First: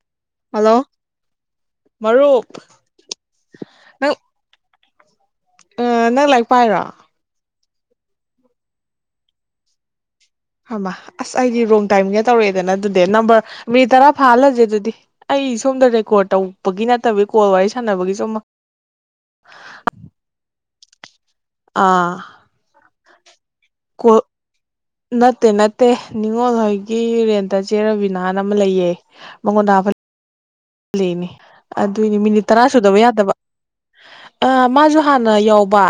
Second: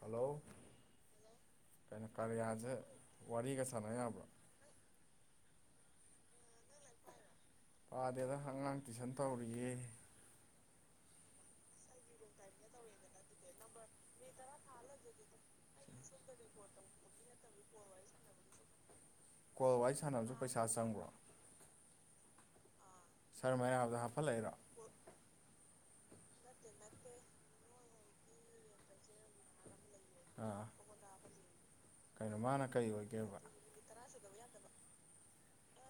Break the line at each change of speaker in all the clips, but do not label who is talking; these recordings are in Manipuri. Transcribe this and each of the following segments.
ꯍꯜꯂꯣ
ꯍꯜꯂꯣ
ꯀꯩꯅꯣ
ꯃꯔꯨꯞ
ꯀꯔꯤꯌꯥꯁꯦ ꯋꯥꯔꯤꯒ ꯁꯥꯟꯅ
ꯅꯪ
ꯌꯥꯕ꯭ꯔꯣ
ꯑ ꯅꯪ ꯂꯥꯏꯔꯤꯛ ꯄꯥꯏꯔꯣ
ꯄꯥꯗꯦꯗ ꯑꯉꯥꯡ ꯇꯨꯏꯁꯟ ꯇꯧꯔꯤꯌꯦ
ꯍꯃꯥ ꯑꯁ ꯑꯩꯗꯤ ꯔꯣꯡ ꯇꯥꯏꯝꯗ ꯇꯧꯔꯛꯑꯦꯗꯅ ꯑꯗꯨꯗꯤ ꯅꯝꯕꯔ ꯃꯤꯠ ꯇꯔꯥ ꯐꯥꯍꯜꯂꯁꯦ ꯗꯨꯗꯤ ꯑꯩ ꯁꯣꯝꯗ ꯔꯦꯀꯣꯔꯠ ꯇꯧꯕꯒꯤ ꯅꯠꯇꯕꯤ ꯀꯣꯜ ꯋꯥꯔꯤ ꯁꯥꯟꯅꯕꯒꯤꯁꯨ ꯑꯃꯥ
ꯀꯣꯜ ꯋꯥꯔꯤ ꯁꯥꯟꯅꯕꯁꯨ ꯄꯩꯁꯥ ꯆꯪꯕ꯭ꯔꯣ
ꯑꯥ
ꯁꯥꯔ ꯃꯌꯥꯝꯗ
ꯀꯣꯜ
ꯍꯥꯞꯐꯜꯂꯛꯏꯔꯣ
ꯅꯠꯇꯦ ꯅꯠꯇꯦ ꯅꯤꯉꯣꯜ ꯍꯣꯏꯒꯤ ꯔꯦꯟꯇ ꯆꯦ ꯔꯕꯤꯅꯥꯅ ꯑꯃ ꯂꯩꯌꯦ ꯃꯉꯣꯟꯗ ꯍꯥꯐꯜ
ꯑꯥ
ꯂꯤꯅꯤ ꯑꯗꯨꯏꯅꯦ
ꯀꯩꯅꯣ
ꯃꯤꯅꯤꯠ ꯇꯔꯥ
ꯃꯥꯅ ꯀꯔꯤ
ꯁꯨꯗꯕ ꯌꯥꯗꯕ
ꯑꯣꯏꯒꯦꯕ
ꯑ ꯃꯥꯁꯨ ꯍꯥꯟꯅ ꯌꯥꯎꯕ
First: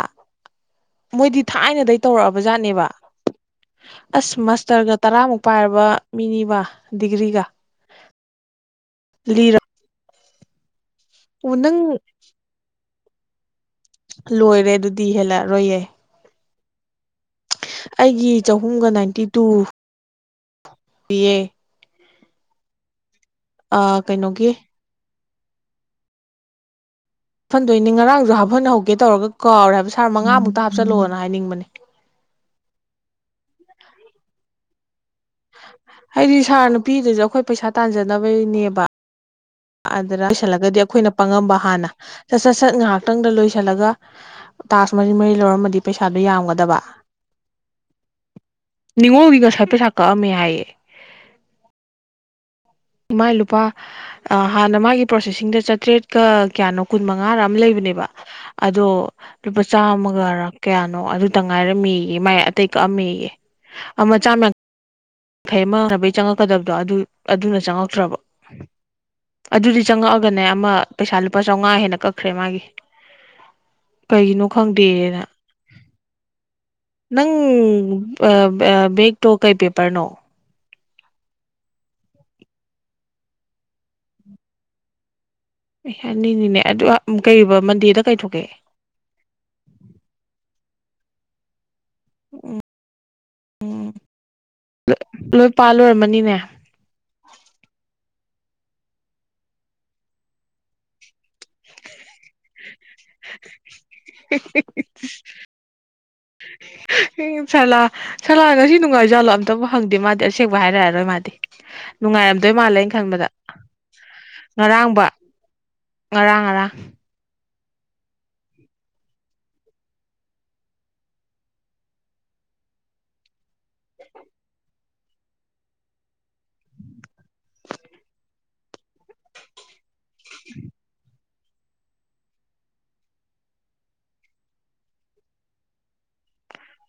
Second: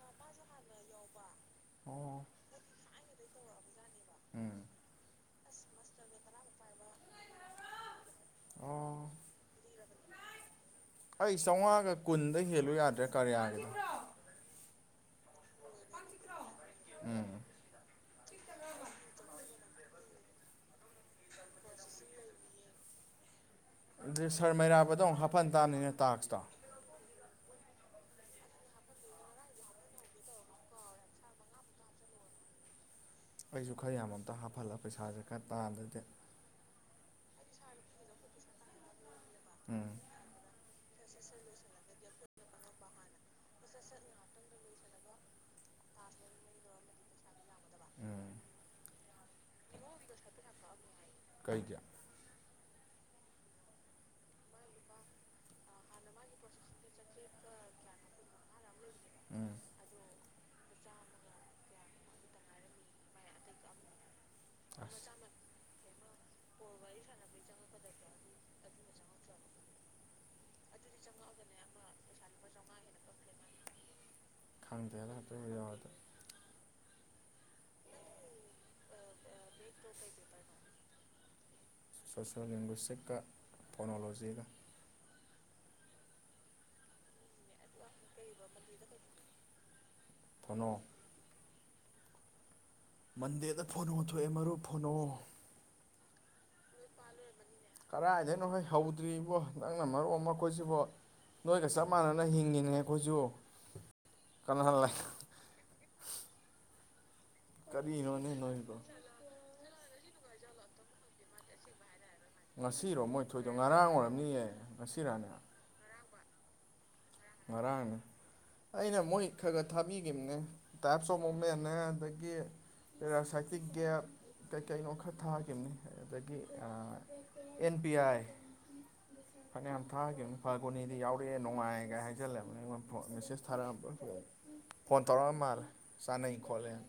ꯃꯣꯏꯗꯤ ꯊꯥꯏꯅꯗꯒꯤ
ꯑꯣ
ꯇꯧꯔꯛꯑꯕ ꯖꯥꯠꯅꯦꯕ ꯑꯁ
ꯎꯝ
ꯃꯥꯁꯇꯔꯒ ꯇꯔꯥꯃꯨꯛ ꯄꯥꯏꯔꯕ ꯃꯤꯅꯤꯕ ꯗꯤꯒ꯭ꯔꯤꯒ
ꯑꯣ
ꯂꯤꯔꯣ
ꯑꯩ
ꯅꯪ
ꯆꯥꯎꯉꯥꯒ ꯀꯨꯟꯗ ꯍꯦꯜꯂꯨ ꯌꯥꯗ꯭ꯔꯦ ꯀꯔꯤꯌꯥꯒꯤꯗꯣ
ꯂꯣꯏꯔꯦ ꯑꯗꯨꯗꯤ ꯍꯦꯜꯂꯛꯑꯔꯣꯏꯌꯦ
ꯎꯝ
ꯑꯩꯒꯤ ꯆꯍꯨꯝꯒ ꯅꯥꯏꯟꯇꯤ ꯇꯨ ꯄꯤꯌꯦ
ꯑꯗꯨ ꯁꯥꯔ
ꯀꯩꯅꯣꯒꯤ
ꯃꯩꯔꯥꯕꯗꯣ ꯑꯃꯨꯛ ꯍꯥꯞꯐꯟ ꯇꯥꯝꯅꯤꯅꯦ ꯇꯥꯛꯁꯇꯣ
ꯐꯟꯗꯣꯏꯅꯦ ꯉꯔꯥꯡꯁꯨ ꯍꯥꯞꯐꯟꯍꯧꯒꯦ ꯇꯧꯔꯒ ꯀꯥꯎꯔꯦ ꯍꯥꯏꯕ ꯁꯥꯔ ꯃꯉꯥꯃꯨꯛꯇ ꯍꯥꯞꯆꯜꯂꯣꯅ ꯍꯥꯏꯅꯤꯡꯕꯅꯦ
ꯑꯩꯁꯨ ꯈꯔ ꯌꯥꯝ ꯑꯝꯇ ꯍꯥꯞꯐꯜꯂ ꯄꯩꯁꯥꯥꯁꯦ ꯈꯔ ꯇꯥꯟꯗ꯭ꯔꯗꯤ
ꯑꯩꯗꯤ ꯁꯥꯔꯅ ꯄꯤꯗꯨꯁꯨ ꯑꯩꯈꯣꯏ ꯄꯩꯁꯥ ꯇꯥꯟꯖꯅꯕꯩꯅꯦꯕ
ꯎꯝ
ꯑꯗꯨꯅ ꯂꯣꯏꯁꯤꯜꯂꯒꯗꯤ ꯑꯩꯈꯣꯏꯅ ꯄꯪꯉꯝꯕ ꯍꯥꯟꯅ ꯁꯠ ꯁꯠ ꯁꯠ ꯉꯥꯏꯍꯥꯛꯇꯪꯗ ꯂꯣꯏꯁꯤꯜꯂꯒ ꯇꯥꯛꯁ ꯃꯔꯤ ꯃꯔꯤ ꯂꯧꯔꯝꯃꯗꯤ ꯄꯩꯁꯥꯗꯣ ꯌꯥꯝꯒꯗꯕ
ꯎꯝ
ꯅꯤꯡꯉꯣꯜꯒꯤ ꯉꯁꯥꯏ ꯄꯩꯁꯥ ꯀꯛꯑꯝꯃꯦ ꯍꯥꯏꯌꯦ
ꯀꯩꯒꯤ?
ꯃꯥꯏ ꯂꯨꯄꯥ ꯑꯥ ꯍꯥꯟꯅ ꯃꯥꯒꯤ ꯄ꯭ꯔꯣꯁꯦꯁꯤꯡꯗ ꯆꯥꯇ꯭ꯔꯦꯠꯀ ꯀꯌꯥꯅꯣ ꯀꯨꯟ ꯃꯉꯥꯔ ꯑꯃ ꯂꯩꯕꯅꯦꯕ ꯑꯗꯣ
ꯎꯝ
ꯂꯨꯄꯥ ꯆꯥꯝꯃꯒꯔ ꯀꯌꯥꯅꯣ ꯑꯗꯨꯇꯪ ꯉꯥꯏꯔꯝꯃꯦꯌꯦ ꯃꯥꯏ ꯑꯇꯩ ꯀꯛꯑꯝꯃꯦꯌꯦ ꯑꯃ ꯆꯥꯝꯃ
ꯑꯁ
ꯈꯩ ꯃꯥꯅꯕꯩ ꯆꯪꯉꯛꯀꯗꯕꯗꯣ ꯑꯗꯨ ꯑꯗꯨꯅ ꯆꯪꯉꯛꯇ꯭ꯔꯕ ꯑꯗꯨꯗꯤ ꯆꯪꯉꯛꯑꯒꯅꯦ ꯑꯃ ꯄꯩꯁꯥ ꯂꯨꯄꯥ ꯆꯥꯎꯉꯥ ꯍꯦꯟꯅ ꯀꯛꯈ꯭ꯔꯦ ꯃꯥꯒꯤ ꯀꯩꯒꯤꯅꯣ
ꯈꯪꯗꯦꯗ
ꯈꯪꯗꯦꯅ
ꯑꯗꯨ ꯌꯥꯎꯔꯗꯤ
ꯅꯪ ꯑꯥ ꯑꯥ ꯕꯦꯛꯇꯣ ꯀꯩ ꯄꯦꯄꯔꯅꯣ
ꯁꯣꯁꯦꯜ ꯂꯤꯡꯒ꯭ꯋꯤꯁꯇꯤꯛꯀ ꯐꯣꯅꯣꯂꯣꯖꯤꯒ
ꯑꯦ ꯑꯅꯤꯅꯤꯅꯦ ꯑꯗꯨ ꯀꯩꯕ ꯃꯟꯗꯦꯗ ꯀꯩ ꯊꯣꯛꯀꯦ
[unintelligible] ꯀꯅꯣ
ꯎꯝ
ꯃꯟꯗꯦꯗ ꯐꯣꯅꯣ ꯊꯣꯛꯑꯦ ꯃꯔꯨꯞ ꯐꯣꯅꯣ
ꯄꯥꯂꯣꯏꯔꯝꯃꯅꯤꯅꯦ꯫
ꯀꯔꯥꯏꯗꯩꯅꯣꯍꯦ ꯍꯧꯗ꯭ꯔꯤꯕꯣ ꯅꯪꯅ ꯃꯔꯣꯟ ꯑꯃ ꯑꯈꯣꯏꯁꯤꯕꯣ꯫ ꯅꯣꯏꯒ ꯆꯞ ꯃꯥꯟꯅꯅ ꯍꯤꯡꯉꯤꯅꯦ ꯑꯩꯈꯣꯏꯁꯨ ꯀꯅꯥ ꯂ꯫
ꯁꯥꯂꯥ
ꯀꯔꯤꯅꯣꯅꯦ
ꯁꯥꯂꯥ ꯉꯁꯤ
ꯅꯣꯏꯕꯣ
ꯅꯨꯡꯉꯥꯏꯖꯥꯠꯂꯣ ꯑꯝ ꯑꯝꯇꯕꯨ ꯍꯪꯗꯦ ꯃꯥꯗꯤ ꯑꯁꯦꯡꯕ ꯍꯥꯏꯔꯛꯑꯔꯣꯏ ꯃꯥꯗꯤ ꯅꯨꯡꯉꯥꯏꯔꯝ
ꯉꯁꯤꯔꯣ ꯃꯣꯏ ꯊꯣꯛꯏꯗꯣ ꯉꯔꯥꯡ ꯑꯣꯏꯔꯝꯅꯤꯌꯦ
ꯉꯔꯥꯡꯕ
ꯉꯁꯤꯔꯥꯅꯦ꯫
ꯉꯔꯥꯡ ꯉꯔꯥꯡ
ꯉꯔꯥꯡꯅꯦ ꯑꯩꯅ ꯃꯣꯏ ꯈꯔ ꯈꯔ ꯊꯥꯕꯤꯈꯤꯕꯅꯦ ꯇꯥꯏꯞꯁ ꯑꯣꯐ ꯃꯨꯞꯃꯦꯟꯅꯦ ꯑꯗꯒꯤ ꯄꯦꯔꯁꯥꯏꯇꯤꯛ ꯒꯌꯦꯞ ꯀꯩꯀꯩꯅꯣ ꯈꯔ ꯊꯥꯈꯤꯕꯅꯤ ꯑꯗꯒꯤ ꯑꯦꯟ ꯄꯤ ꯑꯥꯏ
[unintelligible]
ꯐꯅꯌꯥꯝ ꯊꯥꯈꯤꯕ ꯐꯒꯣꯅꯤꯗꯤ ꯌꯥꯎꯔꯛꯑꯦ ꯅꯨꯡꯉꯥꯏꯒ ꯍꯥꯏ ꯆꯖꯂꯦ ꯑꯩꯉꯣꯟꯗ ꯐꯣꯟ ꯃꯦꯁꯦꯖ ꯊꯔꯛꯑꯝꯕ꯭ꯔ ꯀꯩꯅꯣ ꯐꯣꯟ ꯇꯧꯔꯛꯑꯝ ꯃꯥꯜꯂꯦ ꯆꯥꯅꯩ ꯈꯣꯠꯂꯦꯅ꯫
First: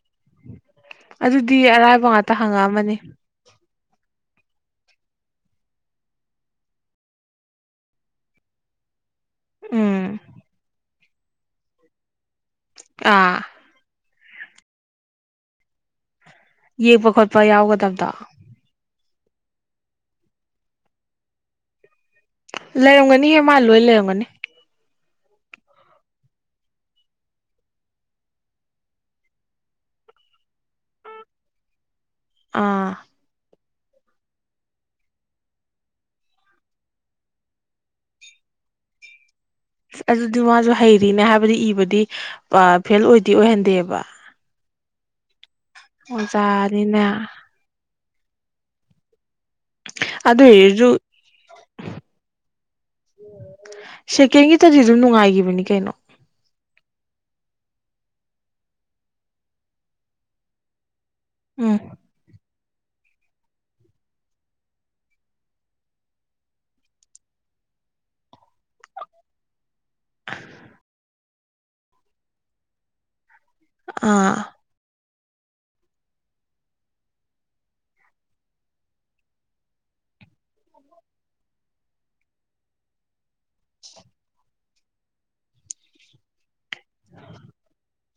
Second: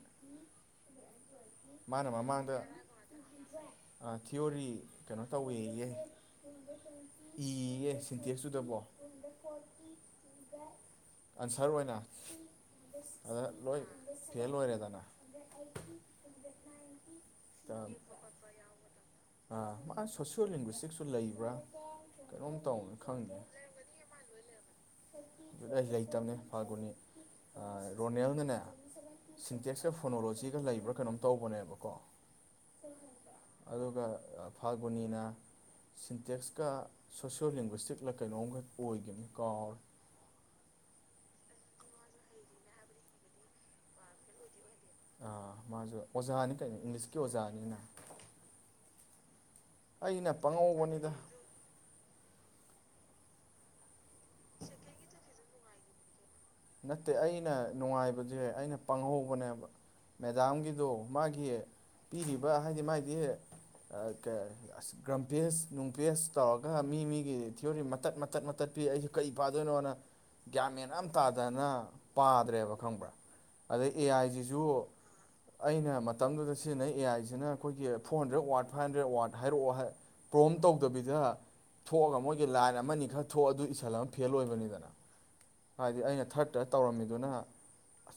ꯑꯗꯨꯗꯤ ꯑꯔꯥꯏꯕ ꯉꯥꯛꯇ ꯍꯪꯉꯛꯑꯝꯃꯅꯤ꯫
ꯊꯤꯌꯣꯔꯤ ꯀꯩꯅꯣ ꯇꯧꯋꯦꯌꯦ꯫ ꯏꯌꯦ ꯁꯤꯟꯇꯦꯛꯁꯇꯨꯗꯕꯣ꯫
ꯎꯝ
ꯑꯟꯁꯔ ꯑꯣꯏꯅ ꯑꯗ
ꯑꯥ
ꯂꯣꯏ ꯐꯦꯜ ꯑꯣꯏꯔꯦꯗꯅ꯫
ꯌꯦꯛꯄ ꯈꯣꯠꯄ ꯌꯥꯎꯒꯗꯞꯗꯣ꯫
ꯑ ꯃꯥ ꯁꯣꯁꯤꯌꯣ ꯂꯤꯡꯒ꯭ꯋꯁꯇꯤꯛꯁꯨ ꯂꯩꯕ꯭ꯔꯥ꯫ ꯀꯩꯅꯣꯝ ꯇꯧꯅ ꯈꯪꯗꯦ
ꯂꯩꯔꯝꯒꯅꯤꯍꯦ ꯃꯥ ꯂꯣꯏ ꯂꯩꯔꯝꯒꯅꯤ
ꯂꯩꯔꯝꯒꯅꯤꯌꯦ ꯃꯥ ꯂꯣꯏ ꯂꯩꯔꯝꯒꯅꯤ ꯑꯩ ꯂꯩꯇꯕꯅꯦ ꯐꯒꯣꯅꯤ ꯑ ꯔꯣꯅꯦꯜꯅꯅꯦ ꯁꯤꯟꯇꯦꯛꯁꯀ ꯐꯣꯅꯣꯂꯣꯖꯤꯒ ꯂꯩꯕ꯭ꯔꯥ ꯀꯩꯅꯣꯝ ꯇꯧꯕꯅꯦꯕꯀꯣ꯫
ꯑꯥ
ꯑꯗꯨꯒ ꯐꯥꯒꯣꯅꯤꯅ ꯁꯤꯟꯇꯦꯛꯁꯀ ꯁꯣꯁꯤꯌꯣ ꯂꯡꯒ꯭ꯋꯁꯇꯤꯛꯂ ꯀꯩꯅꯣꯝꯒ ꯑꯣꯏꯒꯤꯅꯦ ꯀꯥꯎꯔꯦ꯫
ꯑꯗꯨꯗꯨ ꯃꯥꯁꯨ ꯍꯩꯔꯤꯅꯦ ꯍꯥꯏꯕꯗꯤ ꯏꯕꯗꯤ ꯐꯦꯜ ꯑꯣꯏꯗꯤ ꯑꯣꯏꯍꯟꯗꯦꯕ꯫
ꯑ ꯃꯥꯁꯨ ꯑꯣꯖꯥꯅꯤ ꯀꯩꯅꯣ ꯏꯪꯂꯤꯁꯀꯤ
ꯑꯣꯖꯥꯅꯤꯅ
ꯑꯣꯖꯥꯅꯤꯅ꯫ ꯑꯩꯅ
ꯑꯗꯨ ꯏꯔꯖꯨ
ꯄꯪꯍꯧꯕꯅꯤꯗ
ꯁꯦꯀꯦꯟꯒꯤꯇꯗꯤ ꯑꯗꯨꯝ ꯅꯨꯡꯉꯥꯏꯒꯤꯕꯅꯤ ꯀꯩꯅꯣ꯫
ꯅꯠꯇꯦ ꯑꯩꯅ ꯅꯨꯡꯉꯥꯏꯕꯖꯦ ꯑꯩꯅ ꯄꯪꯍꯧꯕꯅꯦꯕ ꯃꯦꯗꯥꯝꯒꯤꯗꯣ ꯃꯥꯒꯤ
ꯎꯝ
ꯄꯤꯔꯤꯕ ꯍꯥꯏꯗꯤ ꯃꯥꯏꯗꯤ ꯑꯁ ꯒ꯭ꯔꯝꯄꯦꯁ ꯅꯨꯡꯄꯦꯖ ꯇꯧꯔꯒ ꯃꯤ ꯃꯤꯒꯤ ꯊꯤꯑꯣꯔꯤ ꯃꯇꯠ ꯃꯇꯠ ꯃꯇꯠ ꯄꯤ ꯑꯩꯁꯨ ꯀꯩ ꯄꯥꯗꯣꯏꯅꯣꯅ ꯒ꯭ꯌꯥꯟ ꯃꯦꯟ ꯑꯝ ꯇꯥꯗꯅ ꯄꯥꯗ꯭ꯔꯦꯕ ꯈꯪꯕ꯭ꯔꯥ ꯑꯗꯩ ꯑꯦ ꯑꯥꯏ
ꯑꯥ
ꯁꯤꯁꯨ ꯑꯩꯅ ꯃꯇꯝꯗꯨꯗ ꯁꯤꯖꯤꯟꯅꯩ ꯑꯦ ꯑꯥꯏꯁꯤꯅ ꯑꯩꯈꯣꯏꯒꯤ four hundred watt five hundred watt ꯍꯥꯏꯔꯛꯑꯣ ꯍꯥꯏ ꯄ꯭ꯔꯣꯝ ꯇꯧꯗꯕꯤꯗ ꯊꯣꯛꯑꯒ ꯃꯣꯏꯒꯤ ꯂꯥꯏꯟ ꯑꯃꯅꯤ ꯈꯛ ꯊꯣꯛꯑ ꯑꯗꯨ ꯏꯁꯜꯂꯕ ꯐꯦꯜ ꯑꯣꯏꯕꯅꯤꯗꯅ꯫ ꯍꯥꯏꯗꯤ ꯑꯩꯅ ꯊꯔꯠꯇ ꯇꯧꯔꯝꯃꯤꯗꯨꯅ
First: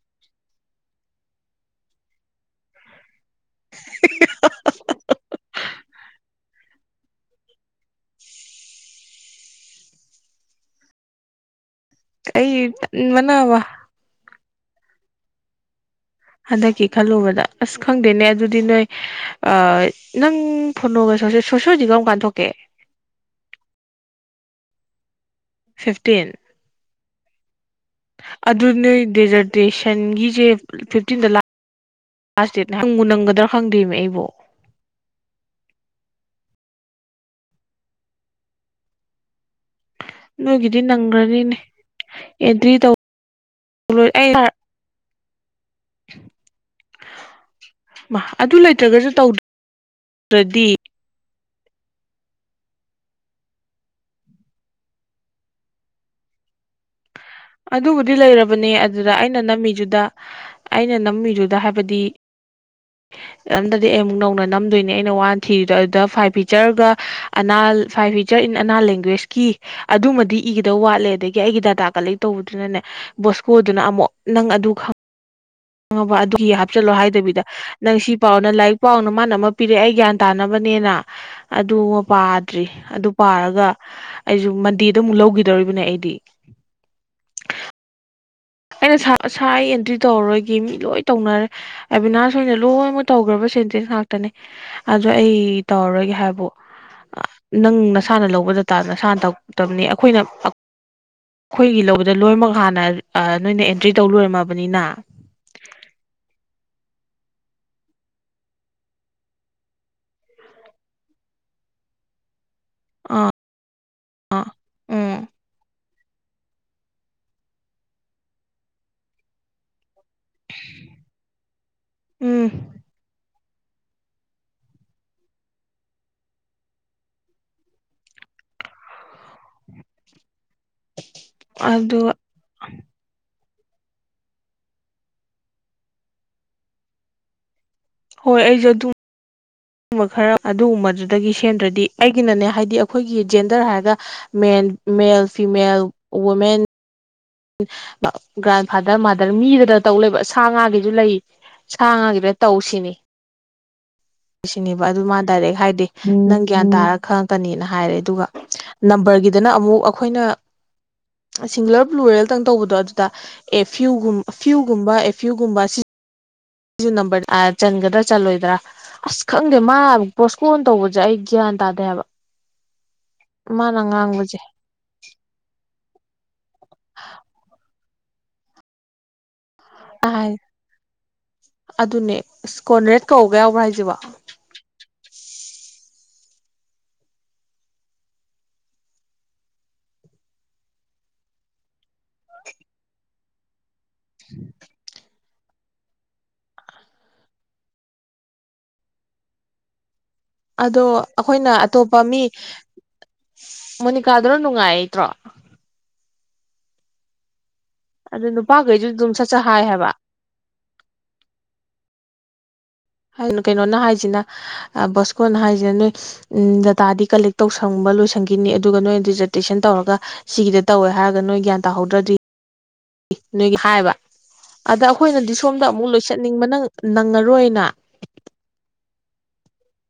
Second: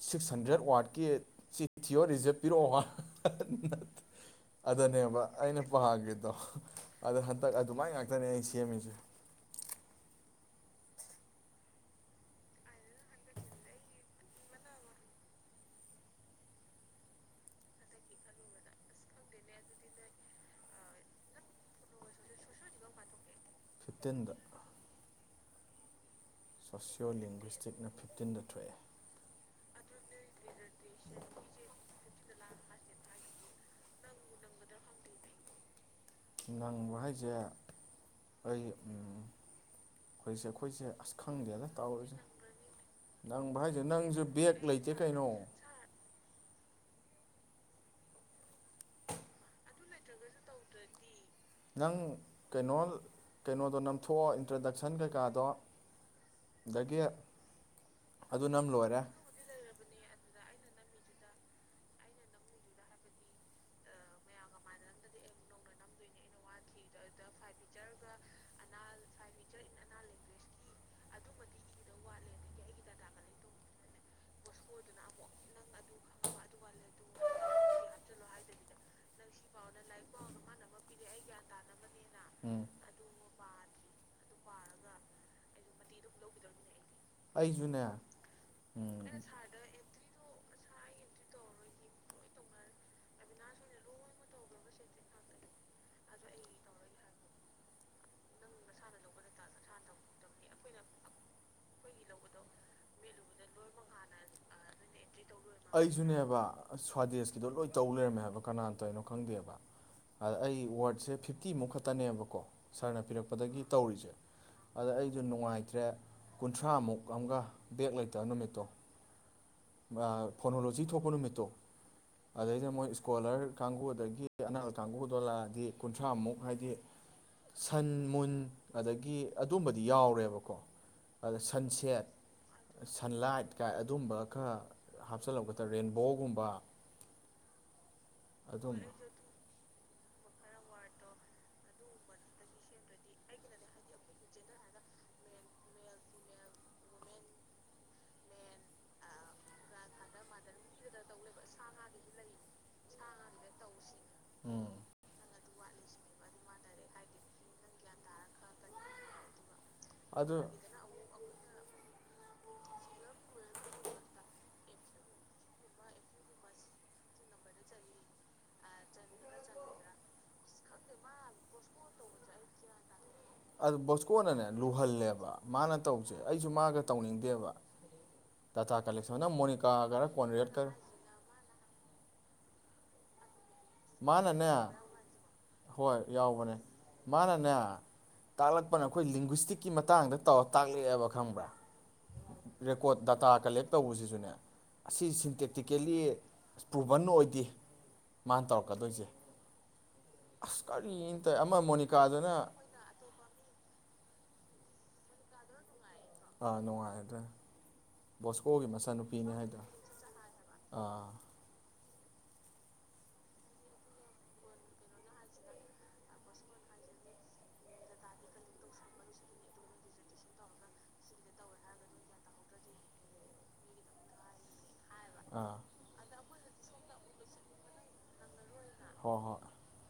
ꯁꯤꯛꯁ ꯍꯟꯗ꯭ꯔꯦꯠ ꯋꯥꯔꯗꯀꯤ ꯊꯤꯌꯣ ꯔꯤꯖꯦ ꯄꯤꯔꯛꯑꯣ ꯑꯗꯨꯅꯦꯕ ꯑꯩꯅ ꯄꯥꯒꯒꯤꯗꯣ ꯑꯗꯣ ꯍꯟꯗꯛ ꯑꯗꯨꯃꯥꯏ ꯉꯥꯛꯇꯅꯦ ꯑꯩ ꯁꯦꯝꯃꯤꯁꯦ꯫
ꯑꯩ ꯇꯟꯕꯅꯕ ꯍꯟꯗꯛꯀꯤ ꯈꯜꯂꯨꯕꯗ ꯑꯁ ꯈꯪꯗꯦꯅꯦ ꯑꯗꯨꯗꯤ ꯅꯣꯏ ꯑ ꯅꯪ ꯐꯨꯅꯣꯒ ꯁꯣꯁꯣꯏꯖꯤꯛꯒꯨꯛ ꯀꯔꯥꯝ ꯀꯥꯟ ꯊꯣꯛꯀꯦ
ꯐꯤꯞꯇꯤꯟꯗ
ꯐꯤꯐꯇꯤꯟ
ꯁꯣꯁꯤꯌꯣ ꯂꯤꯡꯒꯋꯤꯁꯇꯤꯛꯅ ꯐꯤꯞꯇꯤꯟꯗ ꯊꯣꯛꯑꯦ
ꯗꯦꯖꯔꯠ ꯇꯦꯁꯟꯒꯤꯁꯦ ꯐꯤꯞꯇꯤꯟꯗ ꯂꯥꯁ ꯂꯥꯁ ꯗꯦꯠ ꯅꯪꯕꯨ ꯅꯪꯒꯗ꯭ꯔꯥ ꯈꯪꯗꯣꯏꯅꯦ ꯑꯩꯕꯣ
ꯅꯪꯕ ꯍꯥꯏꯁꯦ ꯑꯩ ꯎꯝ ꯍꯧꯖꯤꯛꯁꯦ
ꯅꯣꯏꯒꯤꯗꯤ
ꯑꯩꯈꯣꯏꯁꯦ ꯑꯁ
ꯅꯪꯈ꯭ꯔꯅꯤꯅꯦ
ꯈꯪꯗꯦꯗ ꯇꯥꯎꯔꯤꯁꯦ
ꯑꯦꯟꯇ꯭ꯔꯤ ꯇꯧ
ꯅꯪꯕ ꯍꯥꯏꯁꯦ ꯅꯪ
ꯂꯣꯏ ꯑꯩ
ꯕꯦꯠ ꯂꯩꯇꯦ ꯀꯩꯅꯣ
ꯑꯗꯨ ꯂꯩꯇ꯭ꯔꯒꯁꯨ ꯇꯧꯗ꯭ꯔꯗꯤ
ꯅꯪ ꯀꯩꯅꯣ ꯀꯩꯅꯣꯗꯣ ꯅꯝꯊꯣꯛꯑꯣ ꯏꯟꯇ꯭ꯔꯗꯛꯁꯟ ꯀꯩꯀꯥꯗꯣ ꯑꯗꯒꯤ
ꯑꯗꯨꯕꯨꯗꯤ
ꯑꯗꯨ ꯅꯝ
ꯂꯩꯔꯕꯅꯦ
ꯂꯣꯏꯔꯦ
ꯑꯗꯨꯗ ꯑꯩꯅ ꯑꯩꯅ ꯅꯝꯃꯤꯗꯨꯗ ꯑꯩꯅ ꯅꯝꯃꯤꯗꯨꯗ ꯍꯥꯏꯕꯗꯤ ꯅꯝꯇꯗꯤ ꯑꯩ ꯑꯃꯨꯛ ꯅꯧꯅ ꯅꯝꯗꯣꯏꯅꯦ ꯑꯩꯅ ꯋꯥꯟ ꯊꯤꯔꯤꯗꯣ ꯑꯗꯨꯗ ꯐꯥꯏꯚ ꯐꯤꯆꯔꯒ ꯑꯅꯥ ꯐꯥꯏꯚꯤ ꯆꯔ ꯏꯟ ꯑꯅꯥ ꯂꯦꯡꯒ꯭ꯋꯦꯁꯀꯤ ꯑꯗꯨꯃꯗꯤ ꯏꯗꯧ ꯋꯥꯠꯂꯦ ꯑꯗꯒꯤ ꯑꯩꯒꯤ ꯗꯥꯇꯥ ꯀꯂꯦꯛ ꯇꯧꯕꯗꯨꯅꯅꯦ ꯕꯣꯁꯀꯣꯗꯨꯅ ꯑꯃꯨꯛ ꯅꯪ ꯑꯗꯨ ꯈꯪꯉꯕ ꯑꯗꯨꯒꯤ ꯍꯥꯞꯆꯤꯜꯂꯣ ꯍꯥꯏꯗꯕꯤꯗ ꯅꯪ ꯁꯤ ꯄꯥꯎꯅ ꯂꯥꯏꯔꯤꯛ ꯄꯥꯎꯅ ꯃꯥꯅ ꯑꯃ ꯄꯤꯔꯛꯑꯦ ꯑꯩ ꯒ꯭ꯌꯥꯟ ꯇꯥꯅꯕꯅꯦꯅ ꯑꯗꯨꯕꯨ ꯄꯥꯗ꯭ꯔꯤ
ꯎꯝ
ꯑꯗꯨ ꯄꯥꯔꯒ ꯑꯩꯁꯨ ꯃꯟꯗꯦꯗ ꯑꯃꯨꯛ ꯂꯧꯈꯤꯗꯧꯔꯤꯕꯅꯦ ꯑꯩꯗꯤ
ꯑꯩꯖꯨꯅꯦ
ꯑꯩꯅꯁꯥ ꯌꯦꯟꯗ꯭ꯔꯤ ꯇꯧꯔꯔꯣꯏꯒꯤ ꯃꯤ ꯂꯣꯏ ꯇꯧꯅꯔꯦ ꯑꯕꯤꯅꯥꯁ ꯑꯣꯏꯅ ꯂꯣꯏꯅꯃꯛ ꯇꯧꯈ꯭ꯔꯕ ꯁꯦꯟꯇꯦꯟꯁ ꯉꯥꯛꯇꯅꯦ ꯑꯗ ꯑꯩ ꯇꯧꯔꯔꯣꯢꯒꯦ ꯍꯥꯏꯕꯨ ꯅꯪ ꯅꯁꯥꯅ ꯂꯧꯕ ꯗꯇꯥ ꯅꯁꯥꯅ ꯇꯧꯇꯕꯅꯤ ꯑꯩꯈꯣꯏꯅ ꯑꯩꯈꯣꯏꯒꯤ ꯂꯧꯕꯗ ꯂꯣꯏꯅꯃꯛ ꯍꯥꯟꯅ ꯅꯣꯏꯅ ꯑꯦꯟꯇ꯭ꯔꯤ ꯇꯧ ꯂꯣꯏꯔꯝꯃꯕꯅꯤꯅ
ꯑꯩꯁꯨꯅꯦꯕ ꯁ꯭ꯋꯥꯗꯦꯁꯀꯤꯗꯣ ꯂꯣꯏ ꯇꯧ ꯂꯩꯔꯝꯃꯦ ꯍꯥꯏꯕ ꯀꯅꯥꯅꯇꯧꯔꯤꯅꯣ ꯈꯪꯗꯦꯕ ꯑꯩ ꯋꯥꯔꯣꯠꯁꯦ ꯐꯤꯞꯇꯤꯃꯨꯛ ꯈꯛꯇꯅꯦꯕꯀꯣ ꯁꯥꯔꯅ
ꯑꯥ
ꯄꯤꯔꯛꯄꯗꯒꯤ ꯇꯧꯔꯤꯁꯦ ꯑꯗ ꯑꯩꯁꯨ
ꯎꯝ
ꯅꯨꯡꯉꯥꯏꯇ꯭ꯔꯦ ꯀꯨꯟꯊ꯭ꯔꯥꯃꯨꯛ ꯑꯃꯒ ꯕꯦꯛ ꯂꯩꯇꯕ ꯅꯨꯃꯤꯠꯇꯣ ꯑ ꯐꯣꯅꯣꯂꯣꯖꯤ ꯊꯣꯛꯄ ꯅꯨꯃꯤꯠꯇꯣ
ꯎꯝ
ꯑꯗꯩꯗ ꯃꯣꯏ ꯏꯁ꯭ꯀꯣꯂꯔ ꯀꯥꯡꯕꯨꯗꯒꯤ ꯑꯅꯥꯜ ꯀꯥꯡꯒꯨꯗꯣ ꯂꯥꯛꯑꯗꯤ ꯀꯨꯟꯊ꯭ꯔꯥꯃꯨꯛ ꯍꯥꯏꯗꯤ ꯁꯟ ꯃꯨꯟ ꯑꯗꯒꯤ ꯑꯗꯨꯝꯕꯗꯤ ꯌꯥꯎꯔꯦꯕꯀꯣ ꯑꯗ ꯁꯟꯁꯦꯠ
ꯑꯗꯨꯒ
ꯁꯟꯂꯥꯏꯠ ꯀꯥꯏ ꯑꯗꯨꯝꯕ ꯈꯔ ꯍꯥꯞꯆꯜꯂꯛꯕꯗ ꯔꯦꯟꯕꯣꯒꯨꯝꯕ
ꯍꯣꯏ ꯑꯩꯖꯨ
ꯑꯗꯨꯝꯕ
ꯑꯗꯨ ꯑꯗꯨꯒꯨꯝꯕ ꯈꯔ ꯑꯗꯨꯒꯨꯝꯕꯗꯨꯗꯒꯤ ꯁꯦꯝꯗ꯭ꯔꯗꯤ ꯑꯩꯒꯤꯅꯅꯦ ꯍꯥꯏꯗꯤ ꯑꯩꯈꯣꯏꯒꯤ ꯖꯦꯟꯗꯔ ꯍꯥꯏꯔꯒ men male female women grand father mother ꯃꯤꯗꯅ ꯇꯧ ꯂꯩꯕ ꯁꯥ ꯉꯥꯒꯤꯁꯨ ꯂꯩ ꯁꯥ ꯉꯥꯒꯤꯗ ꯇꯧꯁꯤꯅꯤ
ꯎꯝ
ꯁꯤꯅꯦꯕ ꯑꯗꯨ ꯃꯥ ꯗꯥꯏꯔꯦꯛ ꯍꯥꯏꯗꯤ ꯅꯪ ꯒ꯭ꯌꯥꯟ ꯇꯥꯔ ꯈꯪꯉꯛꯀꯅꯤꯅ ꯍꯥꯏꯔꯦ ꯑꯗꯨꯒ ꯅꯝꯕꯔꯒꯤꯗꯅ ꯑꯃꯨꯛ ꯑꯩꯈꯣꯏꯅ
ꯑꯗꯨ
ꯁꯤꯡꯒꯨꯂꯔ ꯄ꯭ꯂꯨꯔꯦꯜ ꯗꯪ ꯇꯧꯕꯗꯣ ꯑꯗꯨꯗ ꯑꯦ ꯐ꯭ꯤꯌꯨ ꯒꯨꯝ ꯐ꯭ꯤꯌꯨ ꯒꯨꯝꯕ ꯑꯦ ꯐ꯭ꯤꯌꯨ ꯒꯨꯝꯕ ꯁꯤꯖꯤꯟ ꯁꯤꯁꯨ ꯅꯝꯕꯔ ꯆꯟꯒꯗ꯭ꯔꯥ, ꯆꯜꯂꯣꯏꯗ꯭ꯔꯥ? ꯑꯁ ꯈꯪꯗꯦ ꯃꯥ ꯕ꯭ꯔꯣꯠꯁꯀꯣꯟ ꯇꯧꯕꯁꯦ ꯑꯩ ꯒ꯭ꯌꯥꯟ ꯇꯥꯗꯦ ꯍꯥꯏꯕ꯫
ꯑꯗꯨ
ꯃꯥꯅ ꯉꯥꯡꯕꯁꯦ
ꯕꯣꯁꯀꯣꯟꯅꯅꯦ ꯂꯨꯍꯜꯂꯦꯕ ꯃꯥꯅ ꯇꯧꯕꯁꯦ ꯑꯩꯁꯨ ꯃꯥꯒ ꯇꯧꯅꯤꯡꯗꯦꯕ꯫ ꯗꯇꯥꯥ ꯀꯥꯂꯤꯁꯟ ꯅꯪ ꯃꯣꯅꯤꯀꯥꯒꯔ
ꯍꯥꯏ
ꯀꯣꯟꯅꯔꯦꯠ ꯀꯔ
ꯑꯗꯨꯅꯦ ꯀꯣꯟꯅꯔꯦꯠ ꯀꯧꯕꯒ ꯌꯥꯎꯕ꯭ꯔꯥ ꯍꯥꯏꯖꯦ?
ꯃꯥꯅꯅꯦ ꯍꯣꯏ ꯌꯥꯎꯕꯅꯦ ꯃꯥꯅꯅꯦ, ꯇꯥꯛꯂꯛꯄꯅ ꯑꯩꯈꯣꯏ ꯂꯤꯡꯒ꯭ꯤꯁꯇꯤꯛꯀꯤ ꯃꯇꯥꯡꯗ ꯇꯧꯔ ꯇꯥꯛꯂꯛꯑꯦꯕ ꯈꯪꯕ꯭ꯔꯥ꯫ ꯔꯦꯀꯣꯔꯠ ꯗꯇꯥ ꯀꯂꯦꯛ ꯇꯧꯕꯁꯤꯁꯨꯅꯦ ꯑꯁꯤ ꯁꯤꯟꯇꯦꯇꯤꯀꯦꯜꯂꯤ ꯄ꯭ꯔꯨꯚꯟ ꯑꯣꯏꯗꯦ꯫ ꯃꯥꯅ ꯇꯧꯔꯛꯀꯗꯣꯏꯁꯦ ꯑꯁ
ꯑꯗꯣ
ꯀꯔꯤꯅꯣ ꯇꯣꯏ ꯑꯃ
ꯑꯩꯈꯣꯏꯅ ꯑꯇꯣꯞꯄ ꯃꯤ
ꯃꯣꯅꯤꯀꯥꯗꯨꯅ
ꯃꯣꯅꯤꯀꯥꯗꯨꯅ ꯅꯨꯡꯉꯥꯏꯇ꯭ꯔꯣ?
ꯑꯥ ꯅꯨꯡꯉꯥꯏꯌꯦ ꯑꯗꯨꯅ
ꯑꯗꯨ
ꯕꯣꯁꯀꯣꯒꯤ
ꯅꯨꯄꯥꯈꯩꯁꯨ ꯑꯗꯨꯝ ꯁꯠ
ꯃꯆꯥꯅꯨꯄꯤꯅꯤ
ꯁꯠ
ꯍꯥꯏꯗꯣ꯫
ꯍꯥꯏ ꯍꯥꯏꯕ
ꯑꯥ
ꯍꯥꯏ ꯀꯩꯅꯣꯅ ꯍꯥꯏꯁꯤꯅ ꯑꯩ ꯕꯣꯁꯀꯣꯅ ꯍꯥꯏꯁꯤꯅ ꯅꯣꯏ ꯎꯝ ꯗꯇꯥꯗꯤ ꯀꯂꯦꯛ ꯇꯧꯁꯪꯕ ꯂꯣꯏꯁꯟꯈꯤꯅꯤ ꯑꯗꯨꯒ ꯅꯣꯏꯅ ꯗꯤꯖꯔꯇꯦꯁꯟ ꯇꯧꯔꯒ ꯁꯤꯒꯤꯗ ꯇꯧꯋꯦ ꯍꯥꯏꯔꯒ ꯅꯣꯏ ꯒ꯭ꯌꯥꯟ ꯇꯥꯍꯧꯗ꯭ꯔꯗꯤ, ꯅꯣꯏꯒꯤ ꯍꯥꯏꯕ ꯑꯗ ꯑꯩꯈꯣꯏꯅꯗꯤ
ꯑꯥ
ꯁꯣꯝꯗ ꯑꯃꯨꯛ ꯂꯣꯏꯁꯟꯅꯤꯡꯕꯅ ꯅꯪꯉꯔꯣꯏꯅ꯫
ꯍꯣ ꯍꯣꯏ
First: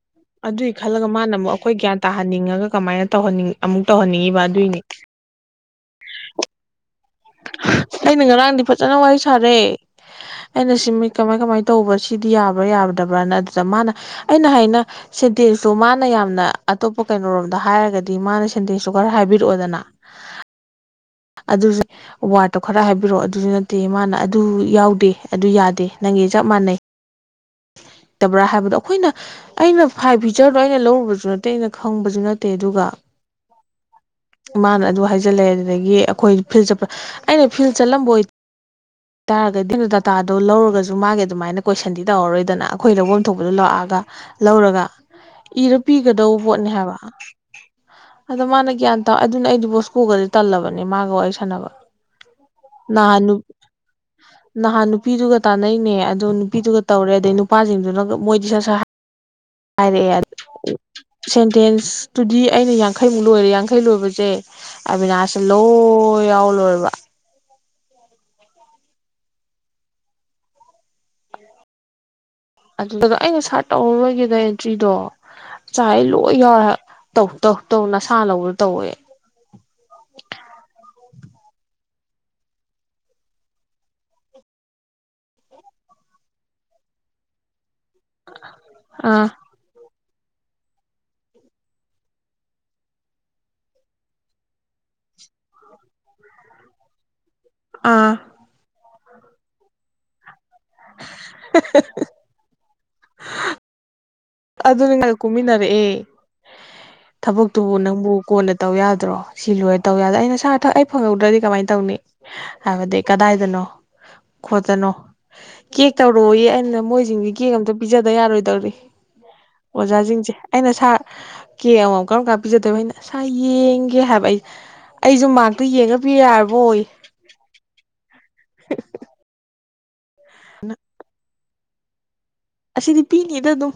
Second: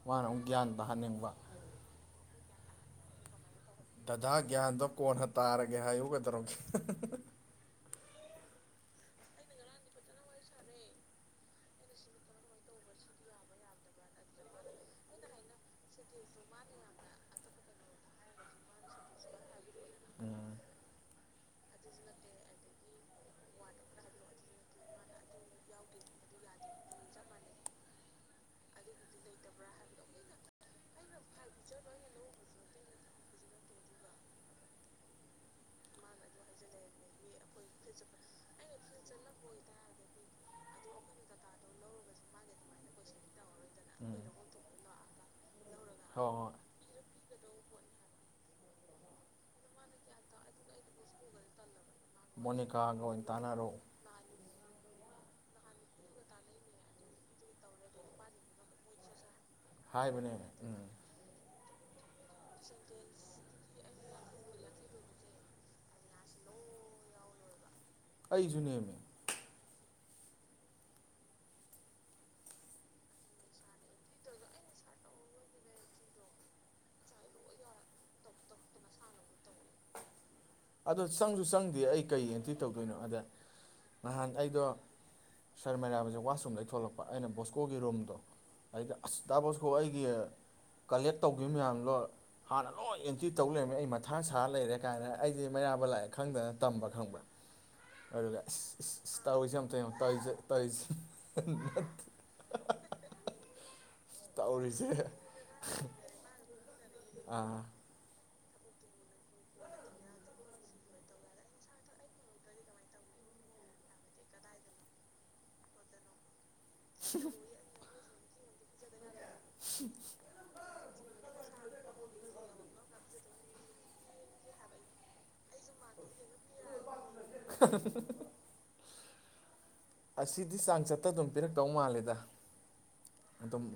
ꯃꯥꯅ ꯑꯃꯨꯛ ꯒ꯭ꯌꯥꯟ
ꯑꯗꯨꯏ ꯈꯜꯂꯒ
ꯇꯥꯍꯟꯅꯤꯡꯕ꯫
ꯃꯥꯅ ꯑꯃꯨꯛ ꯑꯩꯈꯣꯏ ꯒ꯭ꯌꯥꯟ ꯇꯥꯍꯟꯅꯤꯡꯉꯒ ꯀꯃꯥꯏꯅ ꯇꯧꯍꯟꯅꯤꯡ ꯑꯃꯨꯛ
ꯗꯥꯗꯥ
ꯇꯧꯍꯟꯅꯤꯡꯉꯤꯕ ꯑꯗꯨꯏꯅꯤ
ꯒ꯭ꯌꯥꯟꯗꯣ ꯀꯣꯟꯅ ꯇꯥꯔꯒꯦ ꯍꯥꯏꯌꯨ ꯒꯩꯗꯧꯔ꯫
ꯑꯩꯅ ꯉꯔꯥꯡꯗꯤ ꯐꯖꯅ ꯋꯥꯔꯤ ꯁꯥꯔꯦ꯫ ꯑꯩꯅ ꯁꯤꯃꯤ ꯀꯃꯥꯏ ꯀꯃꯥꯏ ꯇꯧꯕ ꯁꯤꯗꯤ ꯌꯥꯕ꯭ꯔꯥ ꯌꯥꯔꯗꯕ꯭ꯔꯅ ꯑꯗꯨꯗ ꯃꯥꯅ ꯑꯩꯅ ꯍꯥꯏꯅ ꯁꯦꯟꯇꯦꯟꯁꯇꯣ ꯃꯥꯅ ꯌꯥꯝꯅ ꯑꯇꯣꯞꯄ ꯀꯩꯅꯣꯔꯣꯝꯗ ꯍꯥꯏꯔꯒꯗꯤ ꯃꯥꯅ ꯁꯦꯟꯇꯦꯟꯁꯇꯨ ꯈꯔ ꯍꯥꯏꯕꯤꯔꯛꯑꯣꯗꯅ꯫
ꯎꯝ
ꯑꯗꯨꯁꯨ, ꯋꯥꯔꯠꯇꯣ ꯈꯔ ꯍꯥꯏꯕꯤꯔꯛꯑꯣ ꯑꯗꯨꯁꯨ ꯅꯠꯇꯦ ꯃꯥꯅ ꯑꯗꯨ ꯌꯥꯎꯗꯦ ꯑꯗꯨ ꯌꯥꯗꯦ ꯅꯪꯒꯤ ꯆꯞ ꯃꯥꯟꯅꯩ꯫ [inaudible] ꯇꯕ꯭ꯔꯥ ꯍꯥꯏꯕꯗꯣ ꯑꯩꯈꯣꯏꯅ ꯑꯩꯅ ꯐꯥꯏꯚ ꯐꯤꯆꯔꯗꯣ ꯑꯩꯅ ꯂꯧꯔꯨꯕꯁꯨ ꯅꯠꯇꯦ ꯑꯩꯅ ꯈꯪꯕꯁꯨ ꯅꯠꯇꯦ ꯑꯗꯨꯒ, ꯃꯥꯅ ꯑꯗꯨ ꯍꯥꯏꯖꯜꯂꯦ ꯑꯗꯨ ꯑꯗꯒꯤ ꯑꯩꯈꯣꯏ ꯐꯤꯜ ꯆꯠꯄ ꯑꯩꯅ ꯐꯤꯜ ꯆꯠꯂꯝꯕ ꯑꯣꯏ ꯇꯥꯔꯒꯗꯤ ꯗꯥꯇꯥꯗꯣ ꯂꯧꯔꯒꯁꯨ ꯃꯥꯒꯤ ꯑꯗꯨꯃꯥꯏꯅ ꯀꯣꯏꯁꯟꯗꯤ ꯇꯧꯔꯔꯣꯏꯗꯅ ꯑꯩꯈꯣꯏ ꯂꯧꯕꯝ ꯊꯣꯄꯗꯨ ꯂꯥꯛꯑꯒ
ꯎꯝ
ꯂꯧꯔꯒ ꯏꯔ
ꯍꯣꯏ
ꯄꯤꯒꯗꯧ
ꯍꯣꯏ
ꯄꯣꯠꯅꯤ ꯍꯥꯏꯕ ꯑꯗꯣ ꯃꯥꯅ ꯒ꯭ꯌꯥꯟ ꯇꯥꯎ ꯑꯗꯨꯅ ꯑꯩꯗꯤ ꯕꯣꯁꯀꯣꯒꯗꯤ ꯇꯜꯂꯕꯅꯦ ꯃꯥꯒ ꯋꯥꯔꯤ ꯁꯥꯟꯅꯕ꯫
ꯃꯣꯅꯤꯀꯥꯒ ꯑꯣꯏꯅ
ꯅꯍꯥꯟ
ꯇꯥꯟꯅꯔꯣ꯫
ꯅꯍꯥꯟ ꯅꯨꯄꯤꯗꯨꯒ ꯇꯥꯟꯅꯩꯅꯦ ꯑꯗꯣ ꯅꯨꯄꯤꯗꯨꯒ ꯇꯧꯔꯦ ꯑꯗꯩ ꯅꯨꯄꯥꯁꯤꯡꯗꯨꯅꯒ ꯃꯣꯏꯗꯤ [unintelligible] ꯍꯥꯏꯔꯛꯑꯦ
ꯍꯥꯏꯕꯅꯦ ꯎꯝ
ꯁꯦꯟꯇꯦꯟꯁꯇꯨꯗꯤ ꯑꯩꯅ ꯌꯥꯡꯈꯩꯃꯨꯛ ꯂꯣꯏꯔꯦ ꯌꯥꯡꯈꯩ ꯂꯣꯏꯕꯁꯦ꯫ ꯑꯕꯤꯅꯥꯁꯁꯨ ꯂꯣꯏ ꯌꯥꯎ ꯂꯣꯏꯔꯕ꯫
ꯑꯩꯁꯨ ꯅꯦꯃꯦ꯫
ꯑꯗꯨꯗ ꯑꯩꯅ ꯁꯥꯔꯠ ꯇꯧꯔꯔꯣꯏꯒꯦꯗ ꯑꯦꯟꯇ꯭ꯔꯤꯗꯣ꯫ ꯆꯥꯏ ꯂꯣꯏ ꯌꯥꯎꯔꯦ ꯍꯥꯏꯕ ꯇꯧ ꯇꯧ ꯇꯧ ꯅꯁꯥ ꯂꯧꯕꯗꯣ ꯇꯧꯑꯣꯋꯦ꯫
ꯑꯗꯣ ꯆꯪꯁꯨ ꯆꯪꯗꯦ ꯑꯩ ꯀꯩ ꯑꯦꯟꯇ꯭ꯔꯤ ꯇꯧꯗꯣꯏꯅꯣ ꯑꯗ ꯅꯍꯥꯟ ꯑꯩꯗꯣ, ꯁꯔ ꯃꯩꯔꯥꯕꯁꯦ ꯋꯥꯁꯔꯨꯝꯗꯩ ꯊꯣꯛꯂꯛꯄ ꯑꯩꯅ ꯕꯣꯁꯀꯣꯒꯤ ꯔꯨꯝꯗꯣ ꯑꯗꯩꯗ ꯑꯁ
ꯑꯥ
ꯗꯥ ꯕꯣꯁ ꯍꯣ ꯑꯩꯒꯤ ꯀꯂꯦꯛ ꯇꯧꯒꯤꯝ ꯃꯌꯥꯝꯗꯣ ꯍꯥꯟꯅ ꯂꯣꯏ ꯑꯦꯟꯇ꯭ꯔꯤ ꯇꯧ ꯂꯩꯔꯝꯃꯦ ꯑꯩ ꯃꯊꯥꯡ ꯁꯥ ꯂꯩꯔꯦ ꯀꯥꯏꯅ ꯑꯩꯗꯤ ꯃꯩꯔꯥꯕ ꯂꯥꯛꯑꯦ ꯈꯪꯗꯗꯅ ꯇꯝꯕ ꯈꯪꯕ꯭ꯔꯥ
ꯑꯥ
ꯑꯗꯨꯒ ꯏꯁ ꯏꯁ ꯏꯁ ꯇꯧꯔꯤꯖꯦ ꯌꯦꯡꯉꯣ ꯑꯝꯇ ꯌꯣꯡ ꯇꯧꯏꯖꯦ ꯇꯧꯏꯁꯦ
ꯑꯗꯨꯅꯤ ꯅ ꯀꯨꯝꯃꯤꯟꯅꯔꯛꯑꯦ
ꯑꯥ
ꯊꯕꯛꯇꯨꯕꯨ ꯅꯪꯕꯨ ꯀꯣꯟꯅ ꯇꯧ ꯌꯥꯗ꯭ꯔꯣ ꯁꯤ ꯂꯣꯏꯔ ꯇꯧꯌꯥꯗ ꯑꯩꯅ ꯁꯥꯥ ꯑꯊꯛ ꯑꯩ ꯐꯪꯍꯧꯗ꯭ꯔꯗꯤ ꯀꯃꯥꯏꯟ ꯇꯧꯅꯤ ꯍꯥꯏꯕꯗꯤ ꯀꯗꯥꯏꯗꯅꯣ ꯈꯣꯠꯇꯅꯣ ꯀꯦꯛ ꯇꯧꯔꯛꯑꯣꯌꯦ ꯑꯩꯅ ꯃꯣꯏꯖꯤꯡꯖꯦ ꯀꯦꯛ ꯑꯝꯇ ꯄꯤꯖꯗ ꯌꯥꯔꯣꯏꯗꯧꯔꯤ ꯑꯣꯖꯥꯖꯤꯡꯖꯦ‌ ꯑꯩꯅ ꯁꯥꯔ ꯀꯦꯛ ꯑꯃꯃꯝ ꯀꯔꯝ ꯀꯥꯟ ꯄꯤꯖꯗꯣꯏꯕ ꯑꯩꯅ ꯑꯁꯥꯢ ꯌꯦꯡꯒꯦ ꯍꯥꯏꯕ ꯑꯩ ꯑꯩꯖꯨ ꯃꯥ꯭ꯔꯛꯇꯨ ꯌꯦꯡꯉꯥ ꯄꯤ ꯌꯥꯔꯕꯣꯌꯦ
[unintelligible]
[unintelligible]
ꯑꯁꯤꯗꯤ ꯆꯥꯡꯆꯠꯇ ꯑꯗꯨꯝ ꯄꯤꯔꯛꯇꯧ ꯃꯥꯜꯂꯤꯗ
ꯑꯁꯤꯗꯤ ꯄꯤꯅꯤꯗ ꯑꯗꯨꯝ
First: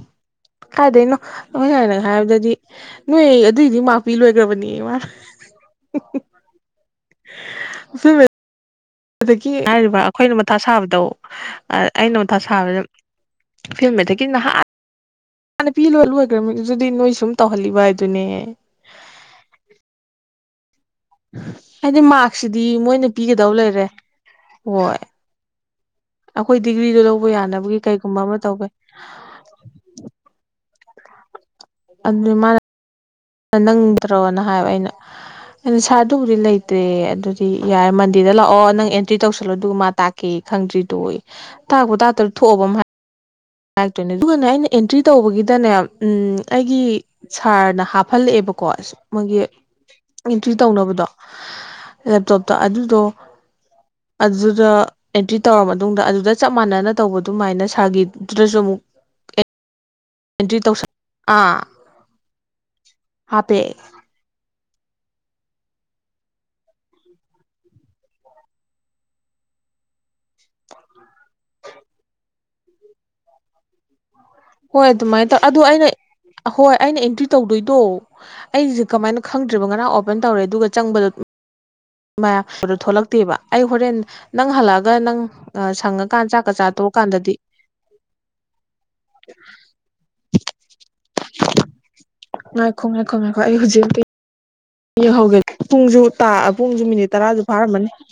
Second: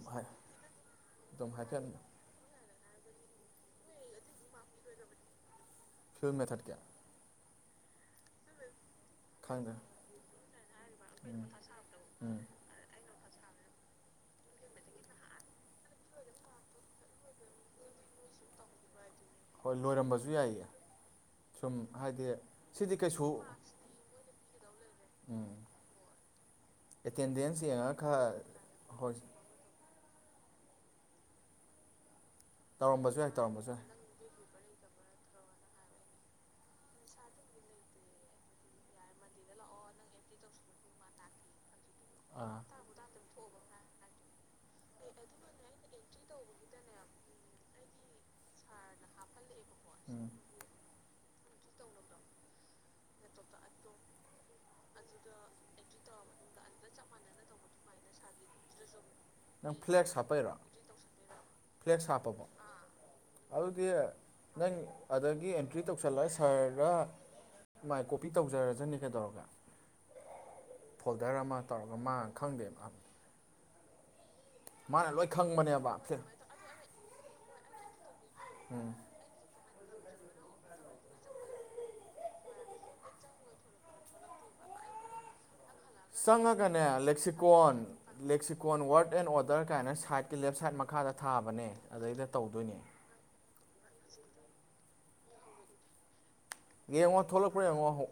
ꯀꯥꯏꯗꯩꯅꯣ
ꯑꯗꯨꯝ
ꯑꯩꯈꯣꯢ
ꯍꯥꯏꯐꯦꯠ
ꯁꯥꯢꯅꯒ ꯍꯥꯏꯕꯗꯗꯤ ꯅꯣꯏ ꯑꯗꯨꯏꯗꯤ ꯃꯥ꯭ꯔꯛ ꯄꯤ ꯂꯣꯏꯒ꯭ꯔꯕꯅꯦꯌꯦ ꯃꯥꯅ
ꯐꯤꯂꯝ ꯃꯦꯊꯠ ꯀꯌꯥ
ꯏꯐꯤꯜ ꯑꯗꯒꯤ ꯍꯥꯏꯔꯤꯕ ꯑꯈꯣꯏꯅ ꯃꯊꯥ ꯁꯥꯕꯗꯣ
ꯎꯝ
ꯑ ꯑꯩꯅ ꯃꯊꯥ
ꯎꯝ
ꯁꯥꯕꯗꯨꯝ ꯐꯤꯂꯝ ꯃꯦꯊꯠꯀꯤꯗꯤ ꯅꯍꯥꯟꯅ ꯄꯤ ꯂꯣꯢ ꯂꯣꯏꯒ꯭ꯔꯕꯅꯤ ꯑꯗꯨꯗꯤ ꯅꯣꯏ ꯁꯨꯝ ꯇꯧꯍꯜꯂꯤꯕ ꯍꯥꯏꯗꯨꯅꯦ
ꯍꯣꯏ ꯂꯣꯏꯔꯝꯕꯖꯨ ꯌꯥꯏꯌꯦ ꯁꯨꯝ
ꯍꯥꯏꯗꯤ ꯃꯥ꯭ꯔꯛꯁꯤꯗꯤ
ꯁꯤꯗꯤ
ꯃꯣꯏꯅ
ꯀꯩꯁꯨ
ꯄꯤꯒꯗꯧ ꯂꯩꯔꯦ ꯍꯣꯏ
ꯎꯝ
ꯑꯩꯈꯣꯏ ꯗꯤꯒ꯭ꯔꯤꯗꯣ ꯂꯧꯕ ꯌꯥꯅꯕꯒꯤ ꯀꯩꯒꯨꯝꯕ ꯑꯃ ꯇꯧꯕꯩ
ꯑꯍꯣꯏꯁꯦ
ꯑꯗꯨꯏ ꯃꯥꯅ
ꯇꯧꯔꯝꯕꯖꯨ ꯌꯥꯏ
ꯑ
ꯇꯧꯔꯝꯕꯁꯨ ꯌꯥꯏ
ꯅꯪꯗ꯭ꯔꯣꯅ ꯍꯥꯏꯕ ꯑꯩꯅ ꯑꯟ ꯁꯥꯔ ꯑꯗꯨꯕꯨꯗꯤ ꯂꯩꯇ꯭ꯔꯦ ꯑꯗꯨꯗꯤ ꯌꯥꯔꯦ ꯃꯟꯗꯦꯗ ꯂꯥꯛꯑꯣ ꯅꯪ ꯑꯦꯟꯇ꯭ꯔꯤ ꯇꯧꯁꯜꯂꯣ ꯑꯗꯨꯒ ꯃꯥ ꯇꯥꯛ ꯀꯦ ꯈꯪꯗ꯭ꯔꯤꯗꯣꯌꯦ ꯇꯥꯛꯄꯨ ꯇꯥꯛꯇꯣꯏꯔ
ꯑꯥ
ꯊꯣꯛꯑꯕ ꯑꯝ ꯍꯥꯢ ꯍꯥꯢꯔꯛꯇꯣꯢꯅꯦ ꯑꯗꯨꯒꯅꯦ ꯑꯩꯅ ꯑꯦꯟꯇ꯭ꯔꯤ ꯇꯧꯕꯒꯤꯗꯅꯦ ꯎꯝ ꯑꯩꯒꯤ ꯁꯥꯔꯅ ꯍꯥꯞꯐꯜꯂꯛꯑꯦꯕꯀꯣ ꯏꯁ ꯃꯣꯏꯒꯤ
ꯎꯝ
ꯑꯦꯟꯇ꯭ꯔꯤ ꯇꯧꯅꯕꯗꯣ ꯂꯦꯞꯇꯣꯞꯇ ꯑꯗꯨꯗꯣ ꯑꯗꯨꯗ ꯑꯦꯟꯇ꯭ꯔꯤ ꯇꯧꯔ ꯃꯇꯨꯡꯗ ꯑꯗꯨꯗ ꯆꯞ ꯃꯥꯟꯅꯅ ꯇꯧꯕ ꯑꯗꯨꯃꯥꯏꯅ ꯁꯥꯔꯒꯤ ꯗꯨꯗꯖꯨ ꯑꯃꯨꯛ
ꯅꯪ ꯐ꯭ꯂꯦꯛꯁ ꯍꯥꯞꯄꯩꯔꯣ
ꯑꯦꯟꯇ꯭ꯔꯤ ꯇꯧꯁꯟ ꯑꯥ
ꯐ꯭ꯂꯦꯛꯁ ꯍꯥꯞꯄꯕꯣ ꯑ
ꯍꯥꯞꯄꯦ
ꯑꯗꯨꯗꯤ ꯅꯪ ꯑꯗꯒꯤ ꯑꯦꯟꯇ꯭ꯔꯤ ꯇꯧꯁꯜꯂ ꯁꯥꯔꯗ ꯃꯥꯏ ꯀꯣꯄꯤ ꯇꯧꯖꯔꯖꯅꯤ ꯀꯩꯗꯧꯔꯒꯦ ꯐꯣꯜꯗꯔ ꯑꯃ ꯇꯧꯔꯒ ꯃꯥ ꯈꯪꯗꯦꯕ
ꯍꯣꯏ
ꯃꯥꯅ ꯂꯣꯏ
ꯑꯗꯨꯃꯥꯏꯟ ꯇꯧ ꯑꯗꯣ ꯑꯩꯅ
ꯈꯪꯕꯅꯦꯕ
ꯑꯍꯣꯏ ꯑꯩꯅ ꯑꯦꯟꯇ꯭ꯔꯤ ꯇꯧꯗꯣꯏꯗꯣ ꯑꯩꯖꯦ
ꯎꯝ
ꯀꯃꯥꯏꯅ ꯈꯪꯗ꯭ꯔꯤꯕ ꯉꯔꯥꯡ ꯑꯣꯄꯟ ꯇꯧꯔꯦ ꯑꯗꯨꯒ ꯆꯪꯕꯗ ꯃꯌꯥꯄꯥꯗꯣ ꯊꯣꯛꯂꯛꯇꯦꯕ ꯑꯩ ꯍꯣꯔꯦꯟ ꯅꯪ ꯍꯜꯂꯛꯑꯒ ꯅꯪ ꯁꯪꯉꯀꯥꯟ ꯆꯥꯛꯀ ꯆꯥ
ꯆꯪꯉꯒꯅꯦ
ꯇꯣꯛꯑꯀꯥꯟꯗꯗꯤ
lexicon lexicon word and order ꯀꯥꯏꯅ ꯁꯥꯏꯠꯀꯤ ꯂꯦꯐ ꯁꯥꯏꯠ ꯃꯈꯥꯗ ꯊꯥꯕꯅꯦ ꯑꯗꯩꯗ ꯇꯧꯗꯣꯏꯅꯦ
ꯉꯥꯢꯈꯣ ꯉꯥꯢꯈꯣ ꯑꯩ ꯍꯧꯖꯤꯛ ꯑꯝꯇꯥ ꯌꯦꯡꯍꯧꯒꯦ ꯄꯨꯡꯖꯨ ꯇꯥ ꯄꯨꯡꯖꯨ ꯃꯤꯅꯤꯠ
ꯌꯦꯡꯉꯣ
ꯇꯔꯥꯖꯨ
ꯊꯣꯛꯂꯛꯄ꯭ꯔꯥ
ꯐꯥꯔꯝꯃꯅꯤ
ꯌꯦꯡꯉꯣ